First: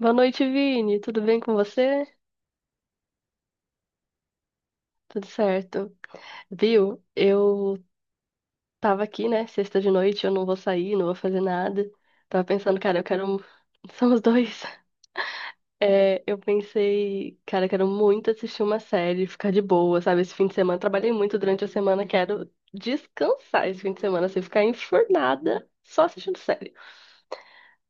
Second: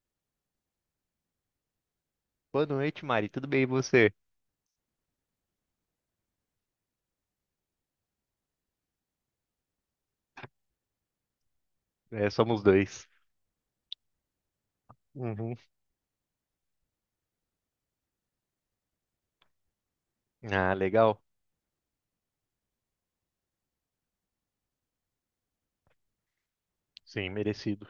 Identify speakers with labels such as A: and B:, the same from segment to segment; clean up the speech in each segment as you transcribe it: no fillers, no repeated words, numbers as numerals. A: Boa noite, Vini. Tudo bem com você?
B: Boa noite, Mari. Tudo bem e você?
A: Tudo certo. Viu? Eu tava aqui, né? Sexta de noite, eu não vou sair, não vou fazer nada.
B: É,
A: Tava
B: somos
A: pensando, cara, eu
B: dois.
A: quero. Somos dois.
B: Uhum.
A: É, eu pensei, cara, eu quero muito assistir uma série, ficar de boa, sabe? Esse fim de
B: Ah,
A: semana, eu trabalhei
B: legal.
A: muito durante a semana, quero descansar esse fim de semana, assim, ficar enfurnada só assistindo série.
B: Sim, merecido.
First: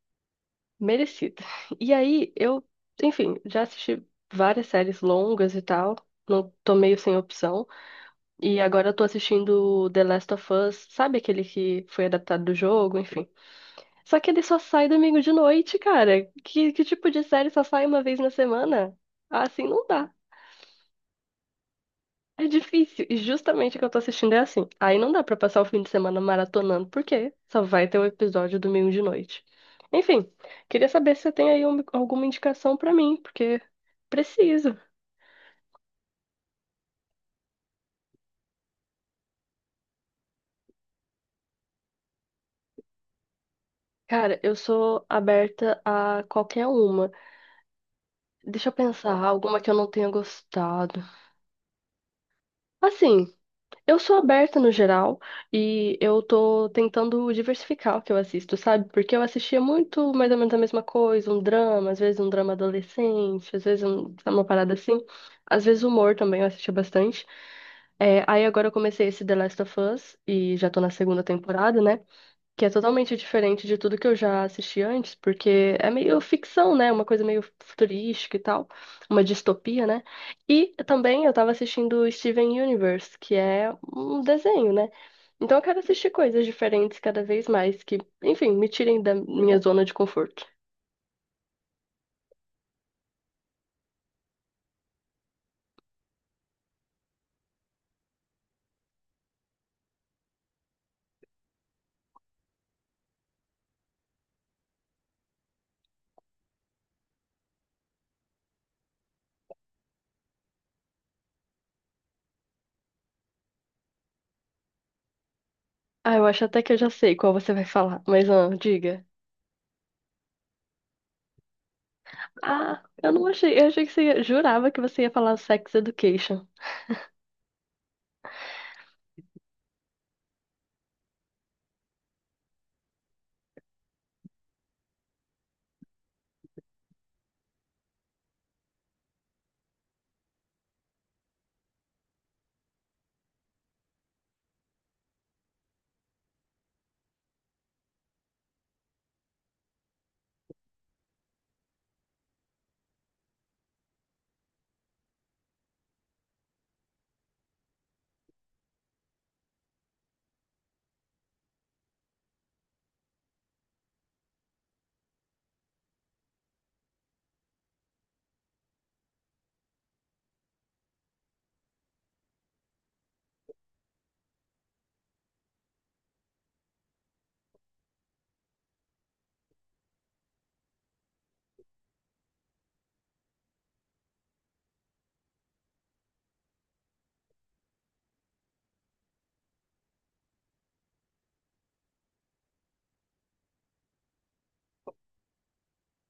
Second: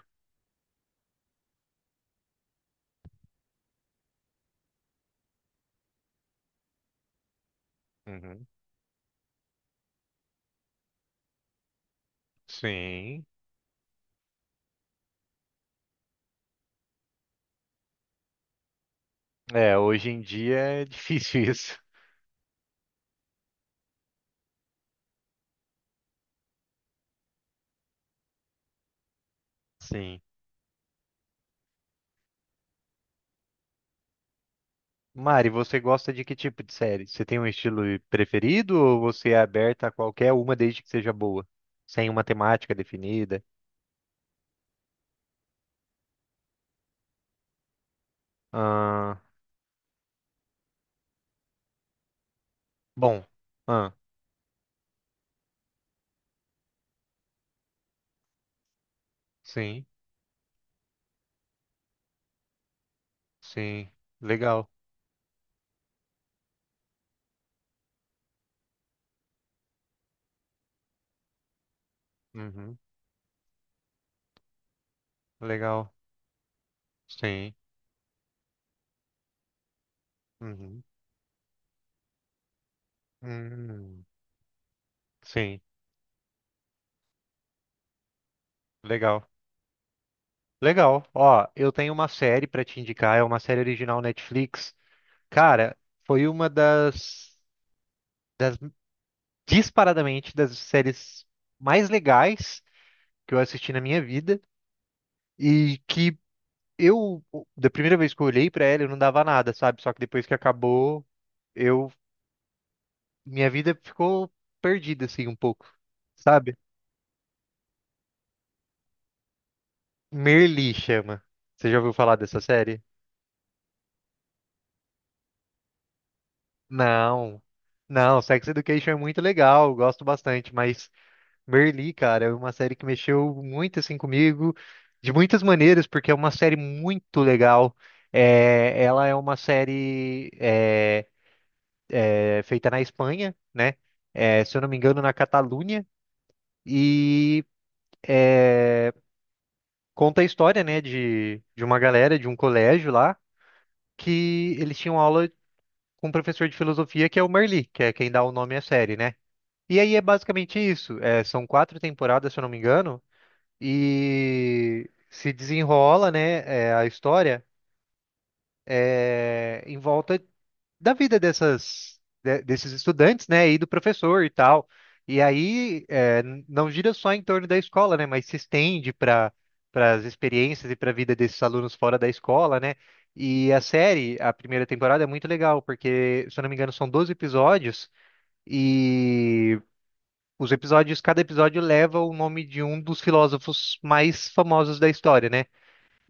A: Merecida. E aí, eu, enfim, já assisti várias séries longas e tal, não tô meio sem opção.
B: Uhum.
A: E agora eu tô assistindo The Last of Us, sabe aquele que foi adaptado do jogo,
B: Sim.
A: enfim. Só que ele só sai domingo de noite, cara. Que tipo de série só sai uma vez na semana? Ah, assim
B: É,
A: não
B: hoje
A: dá.
B: em dia é difícil isso.
A: É difícil. E justamente o que eu tô assistindo é assim. Aí não dá pra passar o fim de semana maratonando, porque só vai ter o episódio domingo de noite.
B: Sim.
A: Enfim, queria saber se você tem alguma indicação pra mim, porque preciso.
B: Mari, você gosta de que tipo de série? Você tem um estilo preferido ou você é aberta a qualquer uma desde que seja boa? Sem uma temática definida?
A: Cara, eu sou aberta a qualquer uma. Deixa eu
B: Ah,
A: pensar, alguma que eu não tenha gostado.
B: bom.
A: Assim,
B: Ah,
A: eu sou aberta no geral e eu tô tentando diversificar o que eu assisto, sabe? Porque eu assistia
B: sim,
A: muito mais ou menos a mesma coisa, um drama, às vezes um drama adolescente, às vezes
B: sim.
A: uma
B: Legal.
A: parada assim. Às vezes humor também eu assistia bastante. É, aí agora eu comecei esse The Last of Us e já tô na segunda temporada, né? Que é
B: Uhum.
A: totalmente diferente de tudo que eu já assisti antes, porque é
B: Legal.
A: meio ficção, né? Uma coisa meio
B: Sim.
A: futurística e tal, uma distopia, né? E
B: Uhum.
A: também eu tava assistindo Steven Universe, que é
B: Hum,
A: um desenho, né? Então
B: sim.
A: eu quero assistir coisas diferentes cada vez mais, enfim, me tirem da
B: Legal.
A: minha zona de conforto.
B: Legal. Ó, eu tenho uma série pra te indicar, é uma série original Netflix. Cara, foi uma das disparadamente das séries mais legais que eu assisti na minha vida e que eu da primeira vez que eu olhei pra ela, eu não dava nada, sabe? Só que depois que acabou, eu minha vida ficou perdida assim um pouco,
A: Ah, eu acho
B: sabe?
A: até que eu já sei qual você vai falar, mas ah, diga.
B: Merli chama. Você já ouviu falar dessa série?
A: Ah, eu não achei, eu achei que você ia- jurava que você ia falar Sex Education.
B: Não. Não, Sex Education é muito legal, eu gosto bastante, mas Merli, cara, é uma série que mexeu muito assim comigo, de muitas maneiras, porque é uma série muito legal. Ela é uma série feita na Espanha, né? É, se eu não me engano, na Catalunha, e conta a história, né, de uma galera de um colégio lá que eles tinham aula com um professor de filosofia que é o Merli, que é quem dá o nome à série, né? E aí é basicamente isso. É, são quatro temporadas, se eu não me engano. E se desenrola, né, é, a história é, em volta da vida desses estudantes, né, e do professor e tal. E aí é, não gira só em torno da escola, né, mas se estende para as experiências e para a vida desses alunos fora da escola, né? E a série, a primeira temporada é muito legal porque, se eu não me engano, são 12 episódios e os episódios, cada episódio leva o nome de um dos filósofos mais famosos da história, né?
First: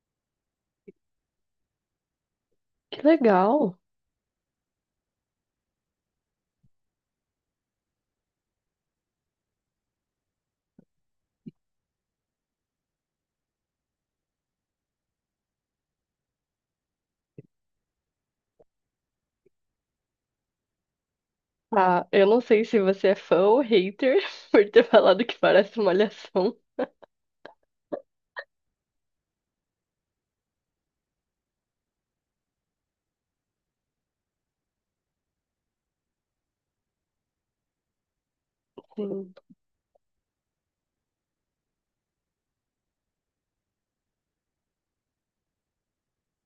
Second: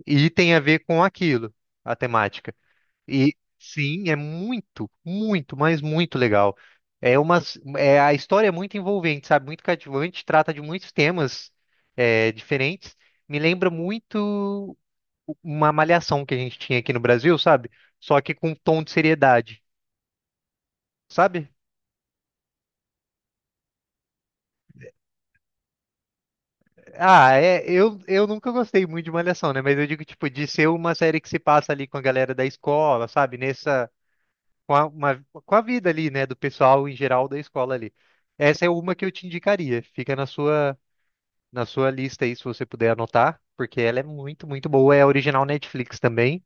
B: E tem a ver com aquilo, a temática.
A: Que
B: E
A: legal.
B: sim, é muito, muito, mas muito legal. É uma, é, a história é muito envolvente, sabe? Muito cativante, trata de muitos temas é, diferentes. Me lembra muito uma malhação que a gente tinha aqui no Brasil, sabe? Só que com um tom de seriedade, sabe?
A: Ah, eu não sei se você é fã ou hater por ter falado que parece uma malhação.
B: Ah, é, eu nunca gostei muito de malhação, né? Mas eu digo, tipo, de ser uma série que se passa ali com a galera da escola, sabe? Nessa com a vida ali, né, do pessoal em geral da escola ali. Essa é uma que eu te
A: Sim.
B: indicaria. Fica na sua lista aí se você puder anotar, porque ela é muito, muito boa, é original Netflix também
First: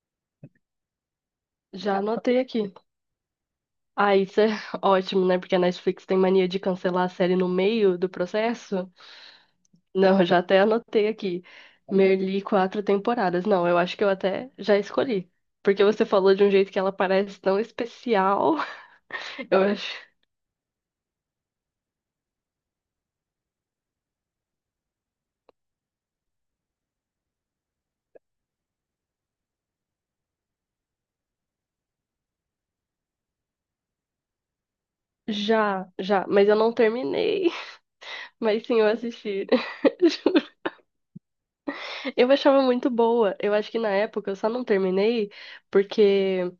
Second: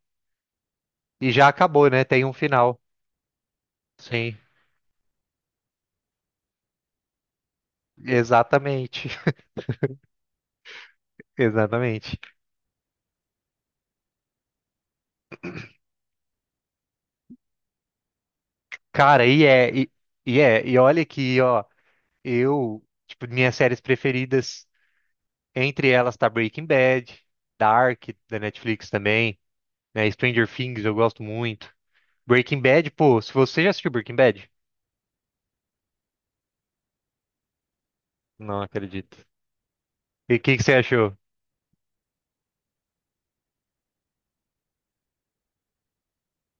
B: e já acabou,
A: Já
B: né? Tem um
A: anotei aqui.
B: final.
A: Ah,
B: Sim,
A: isso é ótimo, né? Porque a Netflix tem mania de cancelar a série no meio do processo.
B: exatamente.
A: Não, já até anotei aqui.
B: Exatamente.
A: Merli, quatro temporadas. Não, eu acho que eu até já escolhi. Porque você falou de um jeito que ela parece tão especial.
B: Cara, e
A: Eu
B: é e,
A: acho.
B: e é, e olha que, ó, eu, tipo, minhas séries preferidas, entre elas tá Breaking Bad, Dark da Netflix também, né? Stranger Things eu gosto muito. Breaking Bad, pô, se você já assistiu Breaking Bad?
A: Já, já. Mas eu não terminei.
B: Não
A: Mas sim, eu
B: acredito.
A: assisti.
B: E o que que você achou?
A: Eu achava muito boa. Eu acho que na época eu só não terminei porque,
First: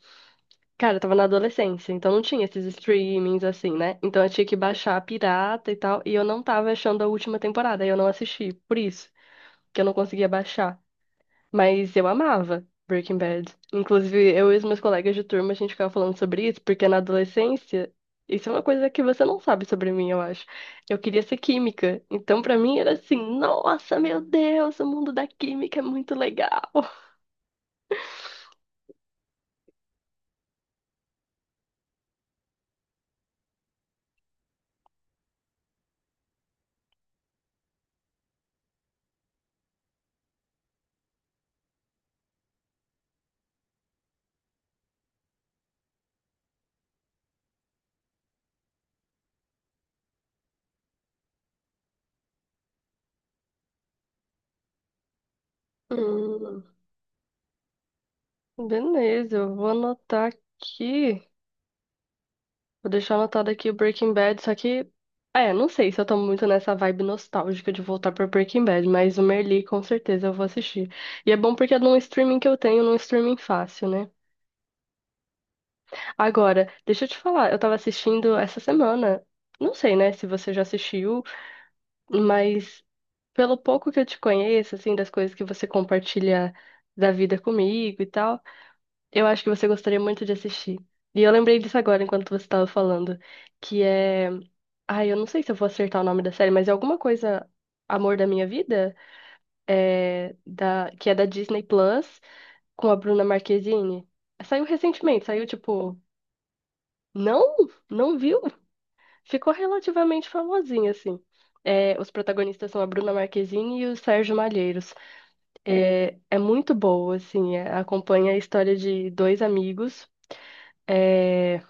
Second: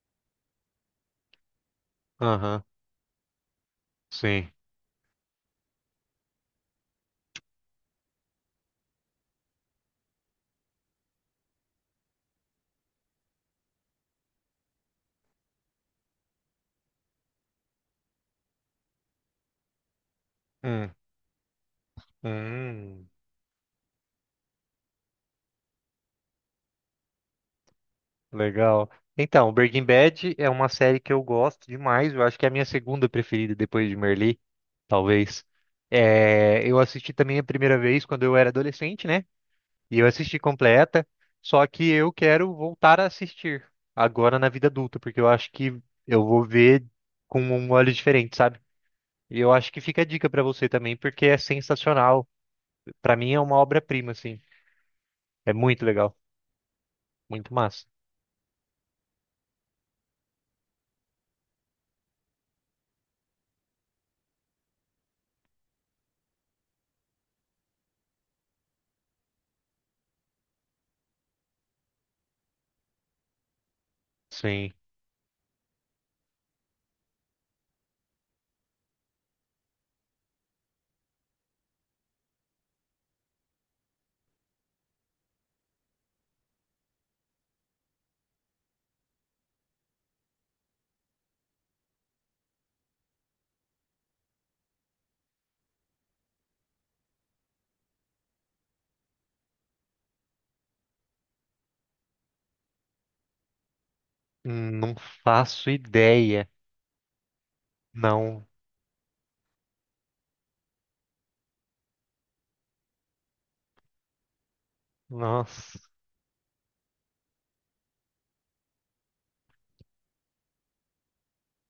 A: cara, eu tava na adolescência, então não tinha
B: Aham,
A: esses streamings assim, né? Então eu tinha
B: sim.
A: que baixar a pirata e tal, e eu não tava achando a última temporada, aí eu não assisti, por isso que eu não conseguia baixar. Mas eu amava Breaking Bad. Inclusive, eu e os meus colegas de turma, a gente ficava falando sobre isso, porque na adolescência, isso é uma coisa que você não sabe sobre mim, eu acho.
B: Hum,
A: Eu queria ser química. Então, pra mim, era
B: hum,
A: assim: nossa, meu Deus, o mundo da química é muito legal.
B: legal. Então, Breaking Bad é uma série que eu gosto demais. Eu acho que é a minha segunda preferida depois de Merli, talvez. É, eu assisti também a primeira vez quando eu era adolescente, né? E eu assisti completa. Só que eu quero voltar a assistir agora na vida adulta, porque eu acho que eu vou ver com um olho diferente, sabe? E eu acho que fica a dica pra você também, porque é sensacional. Pra mim é uma obra-prima, assim. É muito legal,
A: Hum,
B: muito massa.
A: beleza, eu vou anotar aqui. Vou deixar anotado aqui o Breaking Bad, só que. É, não sei se eu tô muito nessa vibe nostálgica de voltar pra Breaking Bad, mas o Merli com certeza eu vou assistir. E é bom porque é num streaming que eu tenho, num streaming fácil, né?
B: Sim.
A: Agora, deixa eu te falar, eu tava assistindo essa semana. Não sei, né, se você já assistiu, mas pelo pouco que eu te conheço, assim, das coisas que você compartilha da vida comigo e tal. Eu acho que você gostaria muito de assistir. E eu lembrei disso agora enquanto você estava falando, que é, ai, eu não sei se eu vou acertar o nome da série, mas é alguma coisa Amor da Minha Vida, é da que é da Disney Plus com a Bruna Marquezine. Saiu
B: Não
A: recentemente, saiu
B: faço
A: tipo,
B: ideia.
A: não, não viu?
B: Não.
A: Ficou relativamente famosinha assim. É, os protagonistas são a Bruna Marquezine e o Sérgio Malheiros.
B: Nossa.
A: É muito boa, assim, é, acompanha a história de dois amigos. é,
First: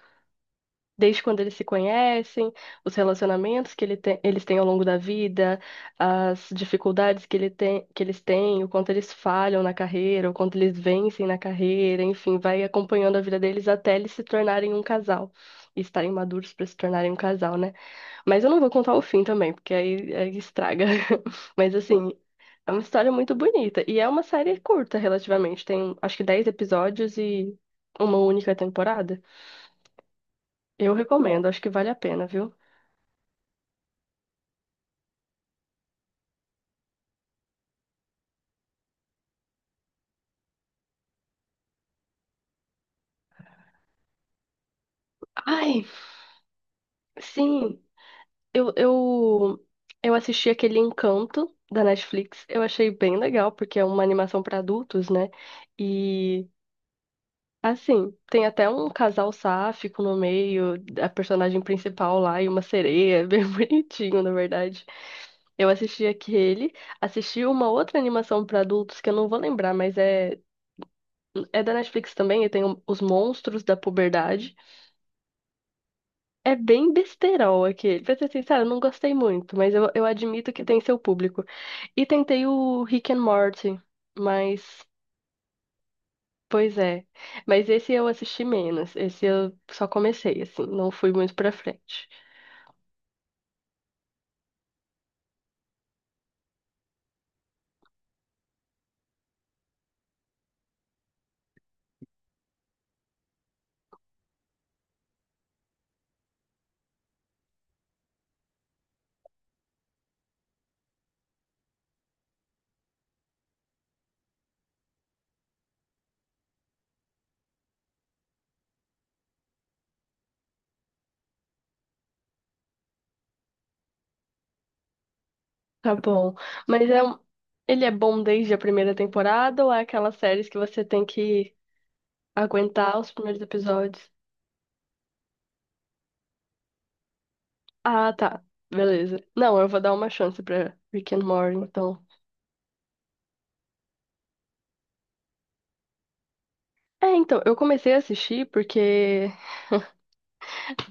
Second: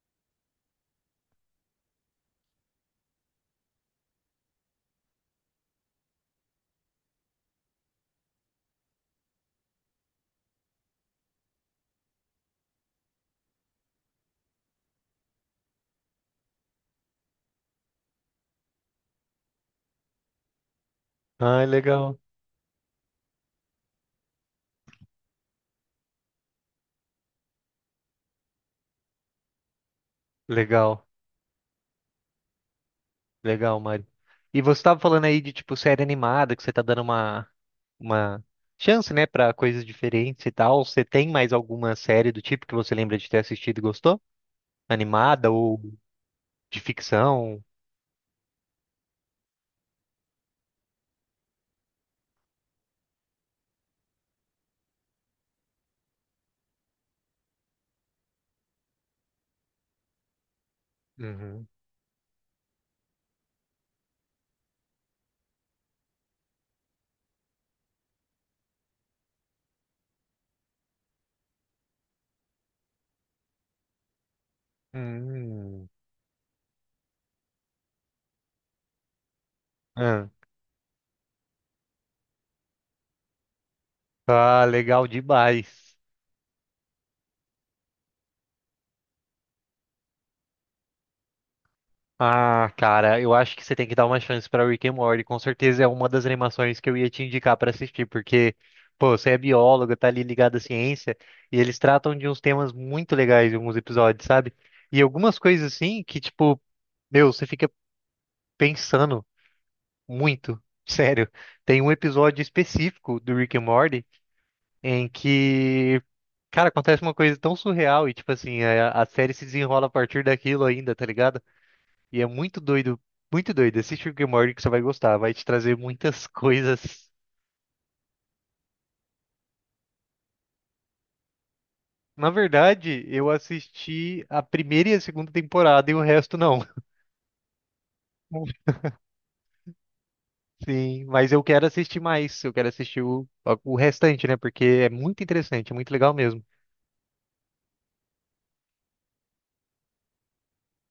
A: Desde quando eles se conhecem, os relacionamentos que eles têm ao longo da vida, as dificuldades que, que eles têm, o quanto eles falham na carreira, o quanto eles vencem na carreira, enfim, vai acompanhando a vida deles até eles se tornarem um casal. E estarem maduros para se tornarem um casal, né? Mas eu não vou contar o fim também, porque aí estraga.
B: Ai,
A: Mas assim,
B: legal.
A: é uma história muito bonita. E é uma série curta, relativamente. Tem acho que 10 episódios e uma única temporada. Eu
B: Legal.
A: recomendo, acho que vale a pena, viu?
B: Legal, Mari. E você estava falando aí de tipo série animada, que você tá dando uma uma chance, né, pra coisas diferentes e tal. Você tem mais alguma série do tipo que você lembra de ter assistido e gostou? Animada ou
A: Ai,
B: de ficção?
A: sim, eu, eu, eu assisti aquele Encanto da Netflix. Eu achei bem legal, porque é uma animação para adultos, né? E, assim, tem até um casal sáfico no meio, a personagem
B: Uhum.
A: principal lá e uma sereia, bem bonitinho, na verdade. Eu assisti aquele, assisti uma outra animação para adultos que eu não vou lembrar, mas é, é da Netflix também, e tem Os Monstros da Puberdade.
B: Hum.
A: É bem besterol aquele. Pra ser sincero, eu não gostei muito, mas eu admito que tem seu público. E tentei o Rick and Morty,
B: Ah,
A: mas.
B: legal demais.
A: Pois é. Mas esse eu assisti menos. Esse eu só comecei, assim. Não fui muito pra frente.
B: Ah, cara, eu acho que você tem que dar uma chance pra Rick and Morty. Com certeza é uma das animações que eu ia te indicar pra assistir, porque, pô, você é bióloga, tá ali ligado à ciência, e eles tratam de uns temas muito legais em alguns episódios, sabe? E algumas coisas assim que, tipo, meu, você fica pensando muito. Sério, tem um episódio específico do Rick and Morty em que, cara, acontece uma coisa tão surreal e, tipo assim, a série se desenrola a partir daquilo ainda, tá ligado? E é muito doido, muito doido. Assiste o Rick and Morty que você vai gostar, vai te trazer
A: Tá
B: muitas
A: bom. Mas é,
B: coisas.
A: ele é bom desde a primeira temporada ou é aquelas séries que você tem que
B: Na
A: aguentar
B: verdade,
A: os
B: eu
A: primeiros episódios?
B: assisti a primeira e a segunda temporada e o resto não.
A: Ah, tá. Beleza. Não, eu vou dar uma chance pra
B: Sim,
A: Rick and
B: mas eu
A: Morty,
B: quero assistir
A: então.
B: mais. Eu quero o restante, né? Porque é muito interessante, é muito legal mesmo.
A: É, então, eu comecei a assistir porque.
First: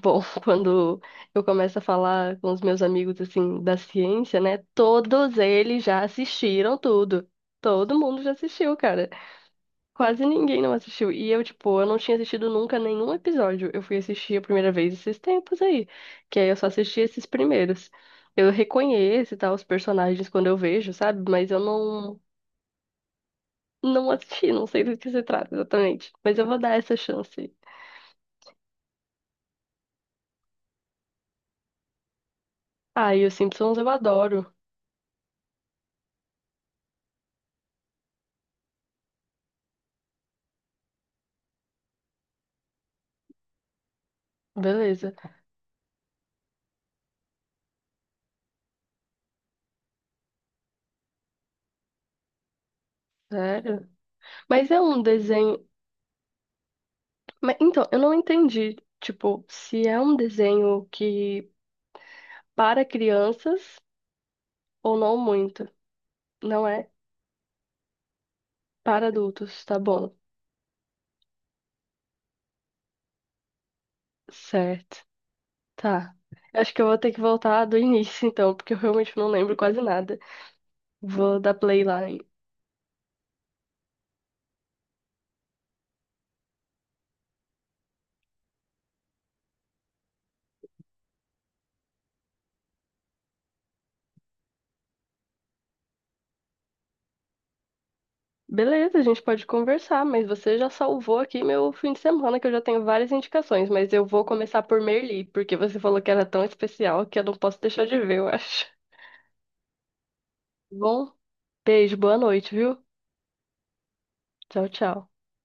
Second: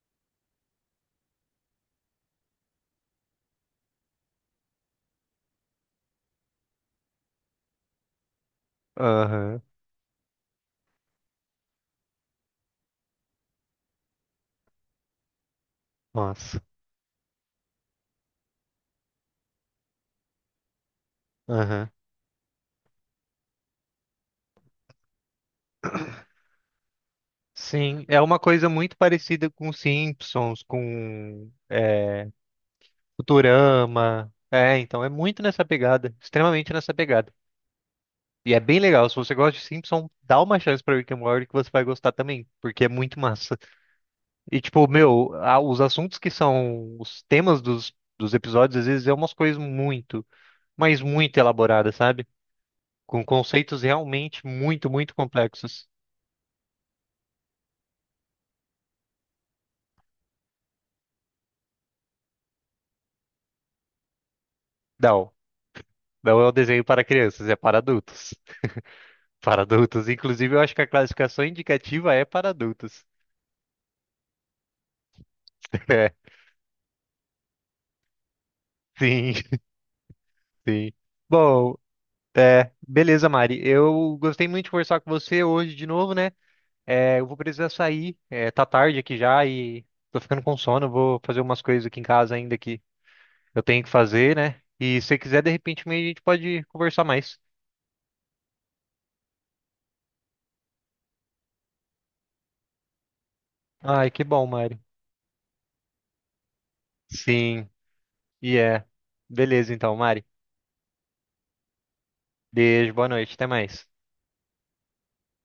A: Bom, quando eu começo a falar com os meus amigos assim da ciência, né? Todos eles já assistiram tudo. Todo mundo já assistiu, cara.
B: Aham,
A: Quase ninguém não assistiu. E eu, tipo, eu não tinha assistido nunca nenhum episódio. Eu fui assistir a primeira vez esses tempos aí, que aí eu
B: nossa.
A: só assisti esses primeiros. Eu reconheço e tal os personagens quando eu vejo, sabe? Mas eu
B: Aham.
A: não não assisti, não sei do que se trata exatamente. Mas eu vou dar essa chance.
B: Sim, é uma coisa muito parecida com Simpsons,
A: Ah, e os Simpsons eu
B: Futurama.
A: adoro.
B: É, então é muito nessa pegada, extremamente nessa pegada. E é bem legal. Se você gosta de Simpson, dá uma chance pra Rick and Morty que você vai gostar também, porque é muito massa. E tipo,
A: Beleza.
B: meu, os assuntos que são os temas dos episódios, às vezes é umas coisas muito, mas muito elaboradas, sabe? Com conceitos
A: Sério?
B: realmente
A: Mas é
B: muito,
A: um
B: muito
A: desenho.
B: complexos.
A: Mas, então, eu não entendi, tipo, se é um desenho que para crianças ou não
B: Não,
A: muito.
B: não é um
A: Não
B: desenho
A: é
B: para crianças, é para adultos.
A: para
B: Para
A: adultos, tá
B: adultos.
A: bom.
B: Inclusive, eu acho que a classificação indicativa é para adultos.
A: Certo.
B: É,
A: Tá. Eu acho que eu vou ter que voltar do início, então, porque eu realmente não
B: sim,
A: lembro quase nada.
B: sim.
A: Vou dar
B: Bom,
A: play lá.
B: beleza, Mari. Eu gostei muito de conversar com você hoje de novo, né? É, eu vou precisar sair. É, tá tarde aqui já e tô ficando com sono. Eu Vou fazer umas coisas aqui em casa ainda que eu tenho que fazer, né? E se você quiser, de repente, meio a gente pode conversar mais.
A: Beleza, a gente pode conversar, mas você já salvou aqui meu fim de semana, que eu já tenho várias indicações, mas eu
B: Ai, que
A: vou
B: bom,
A: começar
B: Mari.
A: por Merli, porque você falou que era tão especial que eu não posso
B: Sim,
A: deixar de ver, eu
B: e
A: acho.
B: é. Beleza, então, Mari.
A: Bom, beijo, boa noite, viu?
B: Beijo, boa noite, até mais.
A: Tchau, tchau.